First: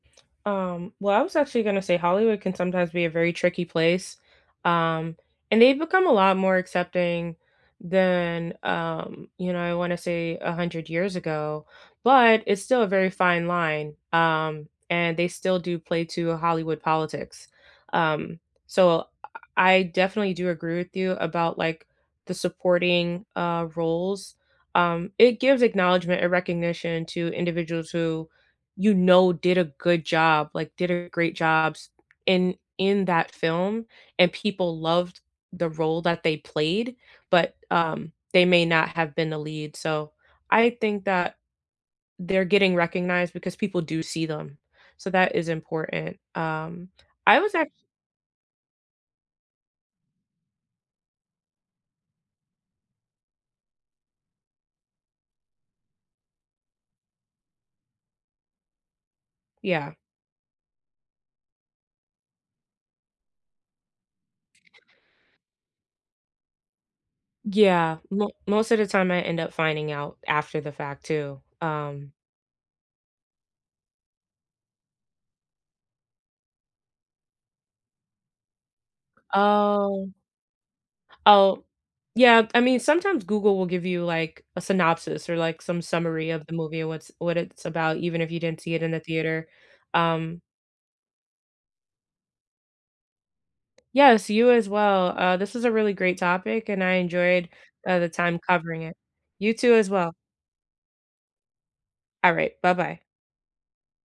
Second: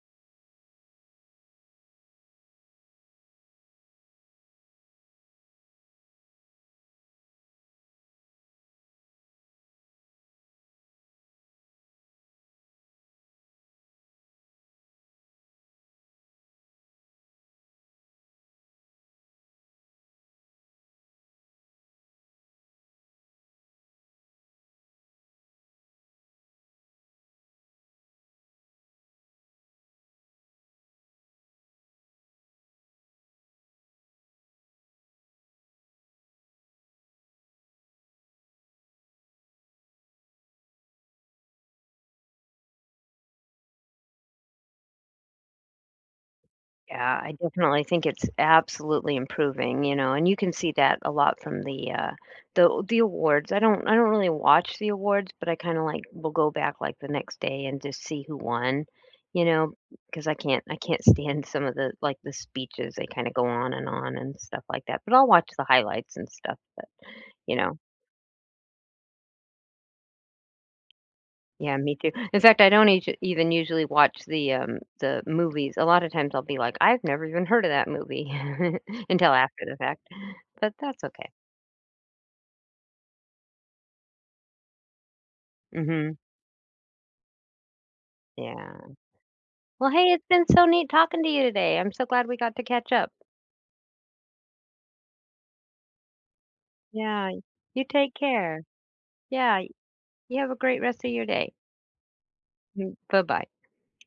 Um, well, I was actually gonna say Hollywood can sometimes be a very tricky place, um, and they've become a lot more accepting than, um, you know, I wanna say 100 years ago, but it's still a very fine line. Um, and they still do play to a Hollywood politics. Um, so I I definitely do agree with you about, like, the supporting, uh, roles. Um, it gives acknowledgement and recognition to individuals who you know did a good job, like, did a great jobs in in that film, and people loved the role that they played, but, um, they may not have been a lead. So, I think that they're getting recognized because people do see them. So that is important. Um, Yeah, I I was act definitely think it's absolutely improving, you know, and you can see that a lot from the, uh, the the awards. I don't I don't really watch the awards, but I kinda, like, will go back like the next day and just see who won, you know, Yeah. 'cause I can't I can't stand some of the, like, the speeches. They kinda go on and on and stuff like that. But I'll watch the highlights and stuff, but, you know. Yeah. Mo most of the time I end up finding out after the fact too, Yeah, me too. um. In fact, I don't eac even usually watch the, um, the movies. A lotta times I'll be like, "I've never even heard of that movie." Until after the fact. Oh. But that's okay. Oh. Yeah, I mean, sometimes Google will give you, like, a synopsis or, like, some Mhm. summary of the movie and what's what it's about, even if you didn't see Yeah. it in the theater. Well, hey, it's Um been so neat talking to you today. I'm so glad we got to catch up. Yes, you as well. Uh, this is a really great topic, and I Yeah. enjoyed, You uh, the take time care. covering it. You Yeah, y too as well. you have a great rest of your day. All right, bye-bye. Bye-bye.